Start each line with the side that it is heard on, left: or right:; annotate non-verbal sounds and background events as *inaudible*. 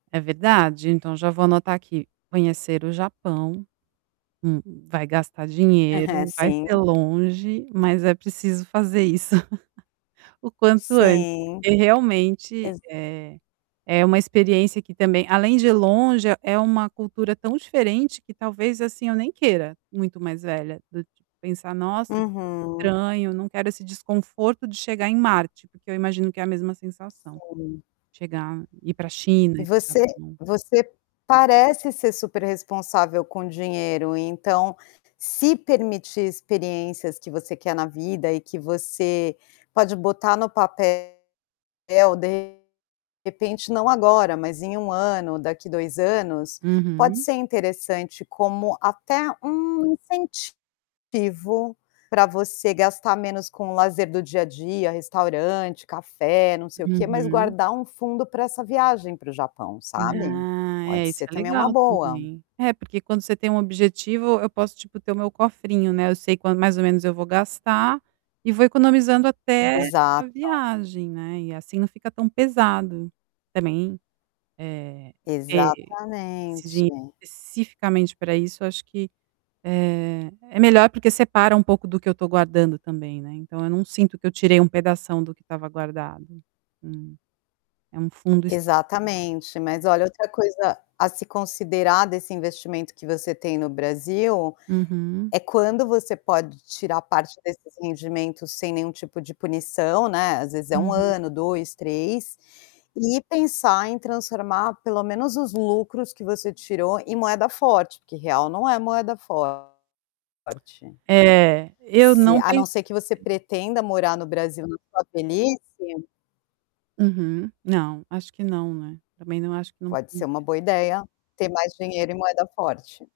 right: É verdade, então já vou anotar aqui: "Conhecer o Japão", hum, "vai gastar
left: Aham,
right: dinheiro", "vai ser
left: sim.
right: longe", "mas é preciso fazer isso *laughs* o quanto antes",
left: Sim.
right: porque, realmente,
left: Exa
right: eh, é uma experiência que também além de longe, é uma cultura tão diferente que talvez, assim, eu nem queira, muito mais velha, do tipo, pensar: "Nossa, que
left: Uhum.
right: estranho, não quero esse desconforto de chegar em Marte", porque eu imagino que é a mesma sensação.
left: Sim.
right: Chegar ir pra China,
left: E
right: ir para o
left: você
right: Japão.
left: você parece ser super responsável com dinheiro, então, se permitir experiências que você quer na vida e que você pode botar no papel de repente, não agora, mas em 1 ano, daqui 2 anos, pode
right: Uhum.
left: ser interessante como, até um incentivo para você gastar menos com lazer do dia a dia, restaurante, café, não sei o que, mas
right: Uhum.
left: guardar um fundo para essa viagem para o Japão, sabe.
right: Ah
left: Pode
right: é, isso
left: ser
right: é
left: também uma
right: legal
left: boa.
right: também. É, porque quando você tem um objetivo, eu posso, tipo, ter o meu cofrinho, né. Eu sei quan mais ou menos eu vou gastar e vou economizando até a
left: Exato.
right: viagem, né. E assim não fica tão pesado. Também, eh, ter esse dinheiro
left: Exatamente.
right: especificamente para isso, acho que, eh, é melhor porque separa um pouco do que eu tô guardando também, né. Então eu não sinto que eu tirei um pedação do que tava guardado. Hum. É um fundo específico.
left: Exatamente. Mas olha, outra coisa a se considerar desse investimento que você tem no Brasil,
right: Uhum.
left: é quando você pode tirar parte desses rendimentos sem nenhum tipo de punição, né. Às vezes é 1
right: Uhum.
left: ano, 2, 3, e pensar em transformar pelo menos os lucros que você tirou em moeda forte, porque real não é moeda forte.
right: É, eu
left: Se
right: não
left: a não
right: pensei.
left: ser que você pretenda morar no Brasil na sua velhice
right: Uhum. Não, acho que não, né? Também não acho que não não
left: pode ser uma
right: cumpre
left: boa ideia ter mais dinheiro em moeda forte.